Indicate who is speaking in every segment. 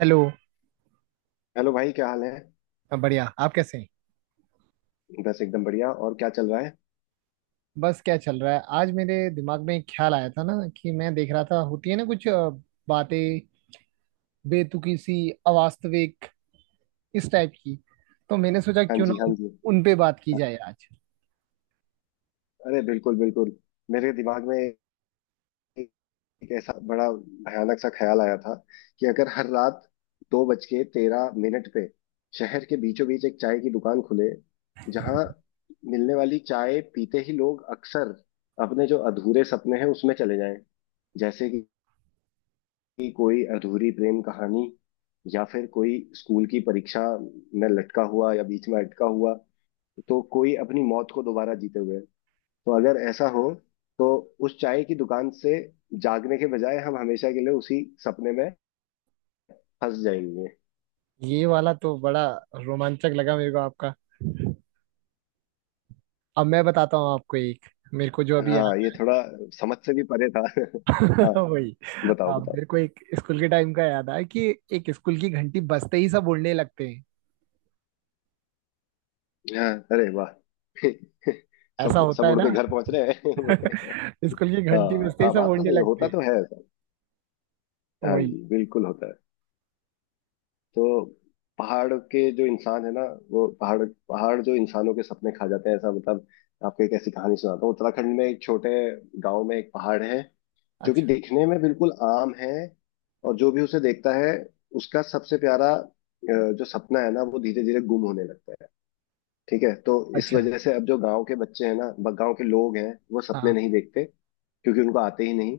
Speaker 1: Hello.
Speaker 2: Hello भाई, क्या हाल है।
Speaker 1: मैं बढ़िया। आप कैसे हैं?
Speaker 2: बस एकदम बढ़िया। और क्या चल रहा है।
Speaker 1: बस क्या चल रहा है। आज मेरे दिमाग में एक ख्याल आया था ना कि मैं देख रहा था, होती है ना कुछ बातें, बेतुकी सी, अवास्तविक, इस टाइप की, तो मैंने सोचा
Speaker 2: हाँ
Speaker 1: क्यों ना
Speaker 2: जी, हाँ
Speaker 1: उन,
Speaker 2: जी,
Speaker 1: उन पे बात की
Speaker 2: हाँ।
Speaker 1: जाए आज।
Speaker 2: अरे बिल्कुल बिल्कुल। मेरे दिमाग में एक एक ऐसा बड़ा भयानक सा ख्याल आया था कि अगर हर रात 2 बज के 13 मिनट पे शहर के बीचों बीच एक चाय की दुकान खुले, जहाँ मिलने वाली चाय पीते ही लोग अक्सर अपने जो अधूरे सपने हैं उसमें चले जाएं। जैसे कि कोई अधूरी प्रेम कहानी, या फिर कोई स्कूल की परीक्षा में लटका हुआ, या बीच में अटका हुआ, तो कोई अपनी मौत को दोबारा जीते हुए। तो अगर ऐसा हो, तो उस चाय की दुकान से जागने के बजाय हम हमेशा के लिए उसी सपने में फंस जाएंगे।
Speaker 1: ये वाला तो बड़ा रोमांचक लगा मेरे को आपका। अब मैं बताता हूँ आपको एक, मेरे को जो अभी याद
Speaker 2: हाँ, ये थोड़ा समझ से भी परे था। हाँ।
Speaker 1: वही।
Speaker 2: बताओ
Speaker 1: अब
Speaker 2: बताओ।
Speaker 1: मेरे को एक स्कूल के टाइम का याद आया कि एक स्कूल की घंटी बजते ही सब उड़ने लगते हैं।
Speaker 2: हाँ, अरे वाह।
Speaker 1: ऐसा
Speaker 2: सब
Speaker 1: होता
Speaker 2: सब
Speaker 1: है
Speaker 2: उड़
Speaker 1: ना।
Speaker 2: के घर पहुंच रहे हैं।
Speaker 1: स्कूल की घंटी
Speaker 2: हाँ
Speaker 1: बजते ही
Speaker 2: हाँ,
Speaker 1: सब
Speaker 2: बात तो
Speaker 1: उड़ने
Speaker 2: सही है,
Speaker 1: लगते
Speaker 2: होता
Speaker 1: हैं।
Speaker 2: तो है ऐसा। हाँ
Speaker 1: वही।
Speaker 2: जी, बिल्कुल होता है। तो पहाड़ के जो इंसान है ना, वो पहाड़ पहाड़ जो इंसानों के सपने खा जाते हैं, ऐसा मतलब। आपको एक ऐसी कहानी सुनाता हूँ। उत्तराखंड में एक छोटे गांव में एक पहाड़ है जो कि
Speaker 1: अच्छा
Speaker 2: दिखने में बिल्कुल आम है, और जो भी उसे देखता है उसका सबसे प्यारा जो सपना है ना वो धीरे धीरे गुम होने लगता है। ठीक है। तो इस
Speaker 1: अच्छा।
Speaker 2: वजह से अब जो गांव के बच्चे हैं ना, गांव के लोग हैं, वो सपने
Speaker 1: हाँ
Speaker 2: नहीं देखते क्योंकि उनको आते ही नहीं।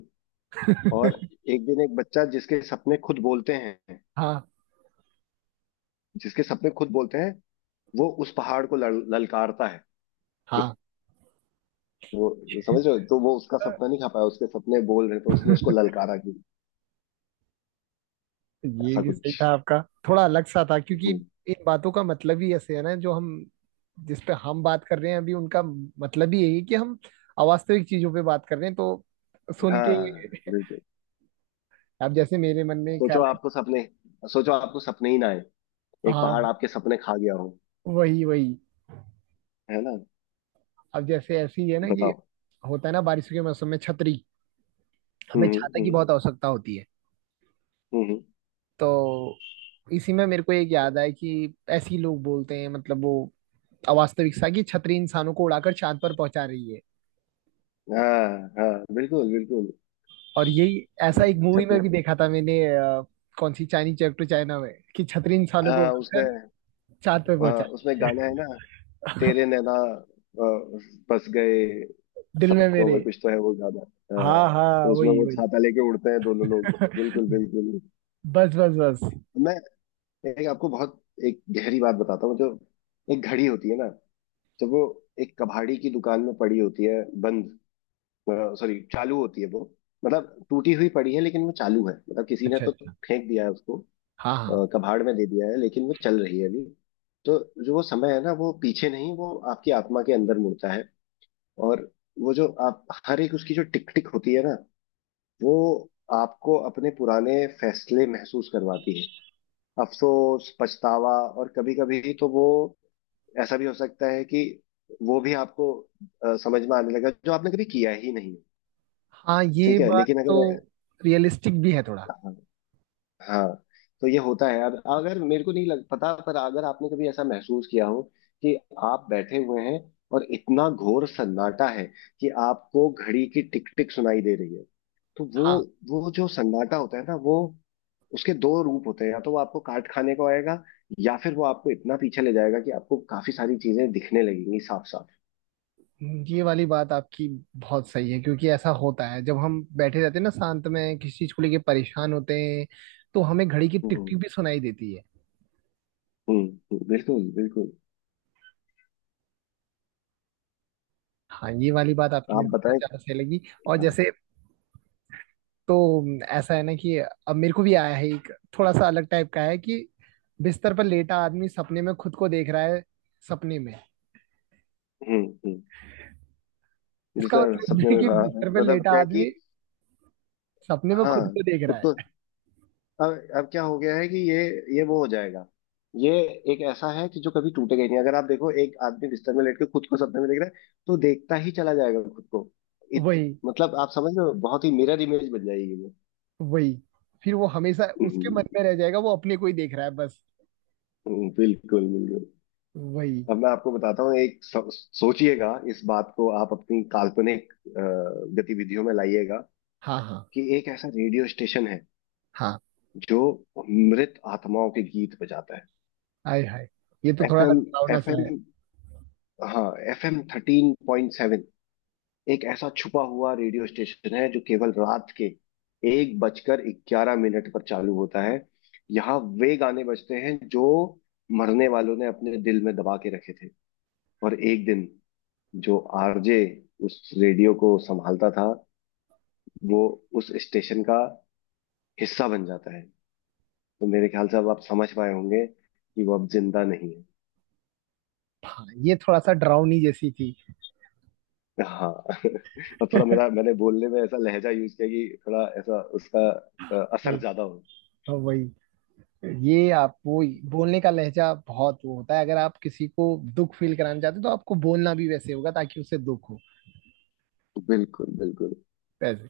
Speaker 2: और एक दिन एक बच्चा, जिसके सपने खुद बोलते हैं।
Speaker 1: हाँ
Speaker 2: जिसके सपने खुद बोलते हैं वो उस पहाड़ को ललकारता है।
Speaker 1: हाँ।
Speaker 2: वो समझ रहे हो, तो वो उसका सपना नहीं खा पाया, उसके सपने बोल रहे थे, उसने उसको ललकारा कि
Speaker 1: ये
Speaker 2: ऐसा
Speaker 1: भी सही
Speaker 2: कुछ।
Speaker 1: था आपका। थोड़ा अलग सा था क्योंकि
Speaker 2: हम्म,
Speaker 1: इन बातों का मतलब ही ऐसे है ना, जो हम, जिस पे हम बात कर रहे हैं अभी उनका मतलब ही यही है कि हम अवास्तविक चीजों पे बात कर रहे हैं, तो सुन के
Speaker 2: हाँ बिल्कुल।
Speaker 1: अब जैसे मेरे मन में
Speaker 2: सोचो
Speaker 1: ख्याल आया।
Speaker 2: आपको सपने सोचो आपको सपने ही ना आए। एक पहाड़
Speaker 1: हाँ
Speaker 2: आपके सपने खा गया हो।
Speaker 1: वही वही।
Speaker 2: है ना।
Speaker 1: अब जैसे ऐसे ही है ना कि
Speaker 2: बताओ।
Speaker 1: होता है ना बारिश के मौसम में छतरी, हमें
Speaker 2: हम्म
Speaker 1: छाता की
Speaker 2: हम्म
Speaker 1: बहुत आवश्यकता होती है।
Speaker 2: हम्म हम्म।
Speaker 1: तो इसी में मेरे को एक याद आया कि ऐसे ही लोग बोलते हैं, मतलब वो अवास्तविकता की छतरी इंसानों को उड़ाकर चांद पर पहुंचा रही है।
Speaker 2: हाँ हाँ, बिल्कुल बिल्कुल।
Speaker 1: और यही ऐसा
Speaker 2: हाँ,
Speaker 1: एक मूवी में
Speaker 2: छतरी।
Speaker 1: भी देखा था मैंने कौन सी चाइनीज चैप टू चाइना में, कि छतरी इंसानों को
Speaker 2: हाँ
Speaker 1: उड़ाकर
Speaker 2: उसमें।
Speaker 1: चांद पर
Speaker 2: हाँ,
Speaker 1: पहुंचा
Speaker 2: उसमें
Speaker 1: रही
Speaker 2: गाना है ना।
Speaker 1: है।
Speaker 2: तेरे नैना अ, बस गए।
Speaker 1: दिल में
Speaker 2: सबको
Speaker 1: मेरे।
Speaker 2: में कुछ तो है वो गाना। हाँ,
Speaker 1: हाँ हाँ
Speaker 2: तो उसमें
Speaker 1: वही
Speaker 2: वो
Speaker 1: वही।
Speaker 2: छाता लेके उड़ते हैं दोनों लोग। बिल्कुल बिल्कुल।
Speaker 1: बस बस बस।
Speaker 2: तो मैं एक आपको बहुत एक गहरी बात बताता हूँ, जो एक घड़ी होती है ना, जब वो एक कबाड़ी की दुकान में पड़ी होती है बंद, सॉरी चालू होती है वो। मतलब टूटी हुई पड़ी है, लेकिन वो चालू है, मतलब किसी ने
Speaker 1: अच्छा
Speaker 2: तो
Speaker 1: अच्छा।
Speaker 2: फेंक दिया है उसको,
Speaker 1: हाँ हाँ
Speaker 2: कबाड़ में दे दिया है, लेकिन वो चल रही है अभी। तो जो वो समय है ना, वो पीछे नहीं, वो आपकी आत्मा के अंदर मुड़ता है। और वो जो आप हर एक उसकी जो टिक टिक होती है ना, वो आपको अपने पुराने फैसले महसूस करवाती है। अफसोस, पछतावा। और कभी कभी तो वो ऐसा भी हो सकता है कि वो भी आपको समझ में आने लगा जो आपने कभी किया ही नहीं।
Speaker 1: हाँ। ये
Speaker 2: ठीक है
Speaker 1: बात
Speaker 2: लेकिन
Speaker 1: तो
Speaker 2: अगर,
Speaker 1: रियलिस्टिक भी है थोड़ा।
Speaker 2: हाँ हाँ, तो ये होता है। अब अगर मेरे को नहीं लग पता, पर अगर आपने कभी ऐसा महसूस किया हो कि आप बैठे हुए हैं और इतना घोर सन्नाटा है कि आपको घड़ी की टिक टिक सुनाई दे रही है, तो वो
Speaker 1: हाँ
Speaker 2: वो जो सन्नाटा होता है ना, वो उसके दो रूप होते हैं। या तो वो आपको काट खाने को आएगा, या फिर वो आपको इतना पीछे ले जाएगा कि आपको काफी सारी चीजें दिखने लगेंगी साफ साफ।
Speaker 1: ये वाली बात आपकी बहुत सही है क्योंकि ऐसा होता है जब हम बैठे रहते हैं ना शांत में, किसी चीज को लेके परेशान होते हैं, तो हमें घड़ी की टिक टिक
Speaker 2: हम्म
Speaker 1: भी सुनाई देती है।
Speaker 2: हम्म बिल्कुल बिल्कुल।
Speaker 1: हाँ ये वाली बात आपकी
Speaker 2: आप
Speaker 1: मेरे को बहुत
Speaker 2: बताएं।
Speaker 1: ज्यादा सही लगी। और
Speaker 2: हाँ,
Speaker 1: जैसे तो ऐसा है ना कि अब मेरे को भी आया है एक, थोड़ा सा अलग टाइप का है कि बिस्तर पर लेटा आदमी सपने में खुद को देख रहा है सपने में।
Speaker 2: हम्म,
Speaker 1: इसका
Speaker 2: जैसे
Speaker 1: मतलब ये
Speaker 2: सपने
Speaker 1: है
Speaker 2: में
Speaker 1: कि
Speaker 2: कहा,
Speaker 1: बिस्तर पर
Speaker 2: मतलब
Speaker 1: लेटा
Speaker 2: क्या है कि,
Speaker 1: आदमी सपने में खुद
Speaker 2: हाँ
Speaker 1: को देख
Speaker 2: खुद
Speaker 1: रहा
Speaker 2: को।
Speaker 1: है।
Speaker 2: अब क्या हो गया है कि ये वो हो जाएगा, ये एक ऐसा है कि जो कभी टूटेगा ही नहीं। अगर आप देखो एक आदमी बिस्तर में लेट के खुद को सपने में देख रहा है, तो देखता ही चला जाएगा खुद को। इत,
Speaker 1: वही
Speaker 2: मतलब आप समझ रहे हो, बहुत ही मिरर इमेज बन जाएगी वो।
Speaker 1: वही, फिर वो हमेशा
Speaker 2: हम्म,
Speaker 1: उसके मन में रह जाएगा, वो अपने को ही देख रहा है बस।
Speaker 2: बिल्कुल बिल्कुल।
Speaker 1: वही।
Speaker 2: अब मैं आपको बताता हूँ एक सोचिएगा इस बात को, आप अपनी काल्पनिक गतिविधियों में लाइएगा,
Speaker 1: हाँ हाँ
Speaker 2: कि एक ऐसा रेडियो स्टेशन है
Speaker 1: हाँ।
Speaker 2: जो मृत आत्माओं के गीत बजाता है।
Speaker 1: आय हाय, ये तो थोड़ा
Speaker 2: एफएम
Speaker 1: डरावना सा
Speaker 2: एफएम
Speaker 1: है।
Speaker 2: हाँ, एफ एम 13.7, एक ऐसा छुपा हुआ रेडियो स्टेशन है जो केवल रात के 1 बजकर 11 मिनट पर चालू होता है। यहाँ वे गाने बजते हैं जो मरने वालों ने अपने दिल में दबा के रखे थे। और एक दिन जो आरजे उस रेडियो को संभालता था, वो उस स्टेशन का हिस्सा बन जाता है। तो मेरे ख्याल से अब आप समझ पाए होंगे कि वो अब जिंदा नहीं है।
Speaker 1: हाँ ये थोड़ा सा डरावनी जैसी थी।
Speaker 2: हाँ। और थोड़ा मेरा मैंने बोलने में ऐसा लहजा यूज किया कि थोड़ा ऐसा उसका
Speaker 1: वही।
Speaker 2: असर ज्यादा हो।
Speaker 1: हाँ, वही। ये आप वो बोलने का लहजा बहुत वो होता है, अगर आप किसी को दुख फील कराना चाहते हो तो आपको बोलना भी वैसे होगा ताकि उसे दुख हो।
Speaker 2: बिल्कुल बिल्कुल।
Speaker 1: वैसे,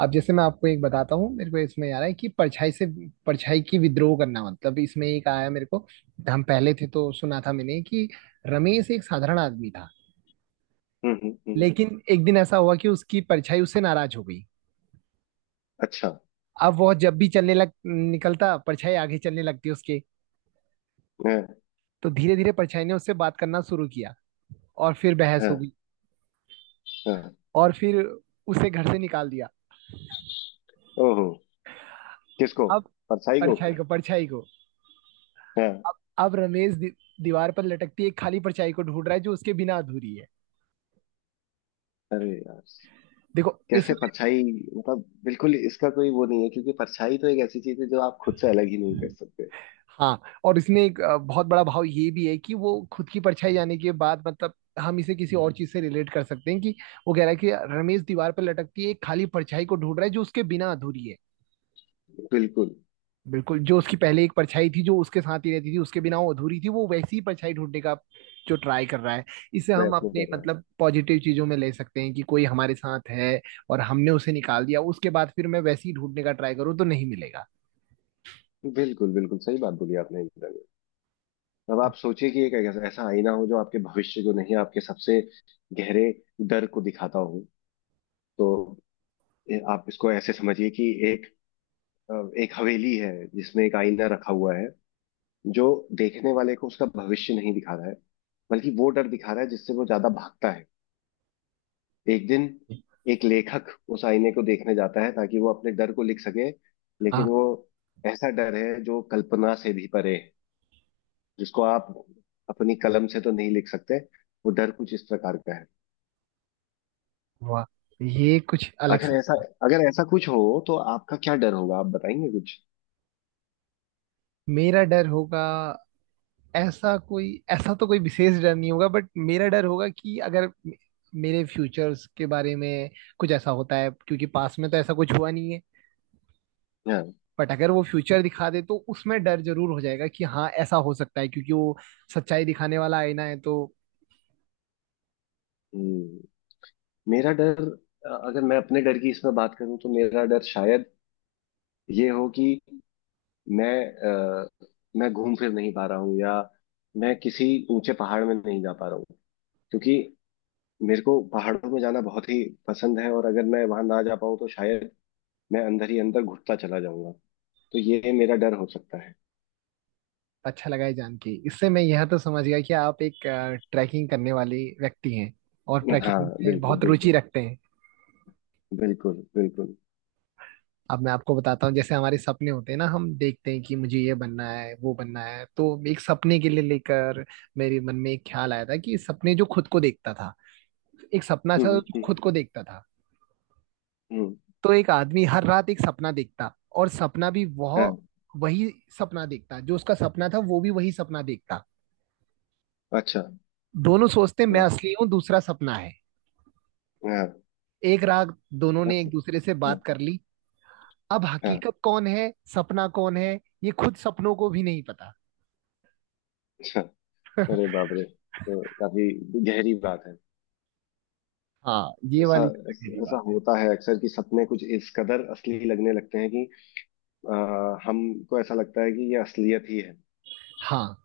Speaker 1: अब जैसे मैं आपको एक बताता हूँ, मेरे को इसमें आ रहा है कि परछाई से परछाई की विद्रोह करना, मतलब इसमें एक आया मेरे को। हम पहले थे तो सुना था मैंने कि रमेश एक साधारण आदमी था।
Speaker 2: हम्म हम्म हम्म।
Speaker 1: लेकिन एक दिन ऐसा हुआ कि उसकी परछाई उससे नाराज हो गई।
Speaker 2: अच्छा।
Speaker 1: अब वो जब भी चलने लग निकलता, परछाई आगे चलने लगती उसके।
Speaker 2: है।
Speaker 1: तो धीरे धीरे परछाई ने उससे बात करना शुरू किया और फिर बहस
Speaker 2: है।
Speaker 1: हो गई।
Speaker 2: है।
Speaker 1: और फिर उसे घर से निकाल दिया।
Speaker 2: ओहो। किसको।
Speaker 1: अब
Speaker 2: परछाई को।
Speaker 1: परछाई को। परछाई को।
Speaker 2: है।
Speaker 1: अब अब रमेश दीवार पर लटकती एक खाली परछाई को ढूंढ रहा है जो उसके बिना अधूरी है।
Speaker 2: अरे यार।
Speaker 1: देखो
Speaker 2: कैसे
Speaker 1: इसमें।
Speaker 2: परछाई, मतलब बिल्कुल इसका कोई वो नहीं है, क्योंकि परछाई तो एक ऐसी चीज है जो आप खुद से अलग ही नहीं कर सकते।
Speaker 1: हाँ, और इसमें एक बहुत बड़ा भाव ये भी है कि वो खुद की परछाई जाने के बाद, मतलब हम इसे किसी और चीज से रिलेट कर सकते हैं कि वो कह रहा है कि रमेश दीवार पर लटकती है एक खाली परछाई को ढूंढ रहा है जो उसके बिना अधूरी है।
Speaker 2: बिल्कुल।
Speaker 1: बिल्कुल, जो उसकी पहले एक परछाई थी जो उसके साथ ही रहती थी, उसके बिना वो अधूरी थी, वो वैसी ही परछाई ढूंढने का जो ट्राई कर रहा है। इससे हम
Speaker 2: प्रयत्न
Speaker 1: अपने
Speaker 2: कर रहा है।
Speaker 1: मतलब पॉजिटिव चीजों में ले सकते हैं कि कोई हमारे साथ है और हमने उसे निकाल दिया, उसके बाद फिर मैं वैसे ही ढूंढने का ट्राई करूँ तो नहीं मिलेगा।
Speaker 2: बिल्कुल बिल्कुल, सही बात बोली आपने एकदम। अब आप सोचिए कि एक ऐसा आईना हो जो आपके भविष्य को नहीं, आपके सबसे गहरे डर को दिखाता हो। तो आप इसको ऐसे समझिए कि एक अ, एक हवेली है जिसमें एक आईना रखा हुआ है, जो देखने वाले को उसका भविष्य नहीं दिखा रहा है, बल्कि वो डर दिखा रहा है जिससे वो ज्यादा भागता है। एक दिन एक लेखक उस आईने को देखने जाता है ताकि वो अपने डर को लिख सके, लेकिन
Speaker 1: हाँ।
Speaker 2: वो ऐसा डर है जो कल्पना से भी परे है, जिसको आप अपनी कलम से तो नहीं लिख सकते। वो डर कुछ इस प्रकार का है।
Speaker 1: वाह, ये कुछ अलग
Speaker 2: अगर ऐसा
Speaker 1: सा।
Speaker 2: अगर ऐसा कुछ हो, तो आपका क्या डर होगा। आप बताएंगे कुछ।
Speaker 1: मेरा डर होगा, ऐसा कोई, ऐसा तो कोई विशेष डर नहीं होगा, बट मेरा डर होगा कि अगर मेरे फ्यूचर्स के बारे में कुछ ऐसा होता है, क्योंकि पास में तो ऐसा कुछ हुआ नहीं है।
Speaker 2: हाँ।
Speaker 1: बट अगर वो फ्यूचर दिखा दे तो उसमें डर जरूर हो जाएगा कि हाँ ऐसा हो सकता है, क्योंकि वो सच्चाई दिखाने वाला आईना है तो।
Speaker 2: हम्म, मेरा डर, अगर मैं अपने डर की इसमें बात करूं, तो मेरा डर शायद ये हो कि मैं, अ, मैं घूम फिर नहीं पा रहा हूँ, या मैं किसी ऊंचे पहाड़ में नहीं जा पा रहा हूँ, क्योंकि मेरे को पहाड़ों में जाना बहुत ही पसंद है, और अगर मैं वहां ना जा पाऊँ तो शायद मैं अंदर ही अंदर घुटता चला जाऊंगा। तो ये मेरा डर हो सकता है।
Speaker 1: अच्छा लगा है जान के, इससे मैं यह तो समझ गया कि आप एक ट्रैकिंग करने वाले व्यक्ति हैं और ट्रैकिंग
Speaker 2: हाँ
Speaker 1: में
Speaker 2: बिल्कुल
Speaker 1: बहुत रुचि
Speaker 2: बिल्कुल।
Speaker 1: रखते हैं।
Speaker 2: बिल्कुल बिल्कुल।
Speaker 1: अब मैं आपको बताता हूँ, जैसे हमारे सपने होते हैं ना, हम देखते हैं कि मुझे ये बनना है वो बनना है, तो एक सपने के लिए लेकर मेरे मन में एक ख्याल आया था कि सपने जो खुद को देखता था, एक सपना
Speaker 2: हम्म
Speaker 1: था जो
Speaker 2: हम्म
Speaker 1: खुद को देखता था।
Speaker 2: हम्म।
Speaker 1: तो एक आदमी हर रात एक सपना देखता और सपना भी वह
Speaker 2: हाँ।
Speaker 1: वही सपना देखता, जो उसका सपना था वो भी वही सपना देखता।
Speaker 2: अच्छा।
Speaker 1: दोनों सोचते मैं
Speaker 2: वाह।
Speaker 1: असली हूँ, दूसरा सपना है।
Speaker 2: हाँ।
Speaker 1: एक रात दोनों ने
Speaker 2: बस,
Speaker 1: एक दूसरे से
Speaker 2: हाँ।
Speaker 1: बात कर ली। अब
Speaker 2: हाँ।
Speaker 1: हकीकत कौन है सपना कौन है, ये खुद सपनों को भी नहीं पता।
Speaker 2: अच्छा। अरे बाप रे, तो काफी गहरी बात है।
Speaker 1: हाँ, ये
Speaker 2: ऐसा
Speaker 1: वाली सबसे गहरी
Speaker 2: ऐसा
Speaker 1: बात है।
Speaker 2: होता है अक्सर कि सपने कुछ इस कदर असली लगने लगते हैं कि आ, हमको ऐसा लगता है कि ये असलियत ही है।
Speaker 1: हाँ,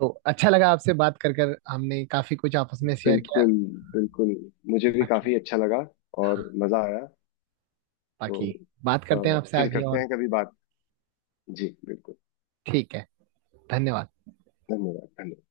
Speaker 1: तो अच्छा लगा आपसे बात कर कर, हमने काफी कुछ आपस में शेयर किया।
Speaker 2: बिल्कुल बिल्कुल। मुझे भी
Speaker 1: बाकी।
Speaker 2: काफी अच्छा लगा
Speaker 1: हाँ
Speaker 2: और मजा आया। तो
Speaker 1: बाकी, बात करते हैं आपसे
Speaker 2: फिर
Speaker 1: आगे
Speaker 2: करते
Speaker 1: और।
Speaker 2: हैं कभी बात। जी बिल्कुल।
Speaker 1: ठीक है। धन्यवाद।
Speaker 2: धन्यवाद धन्यवाद।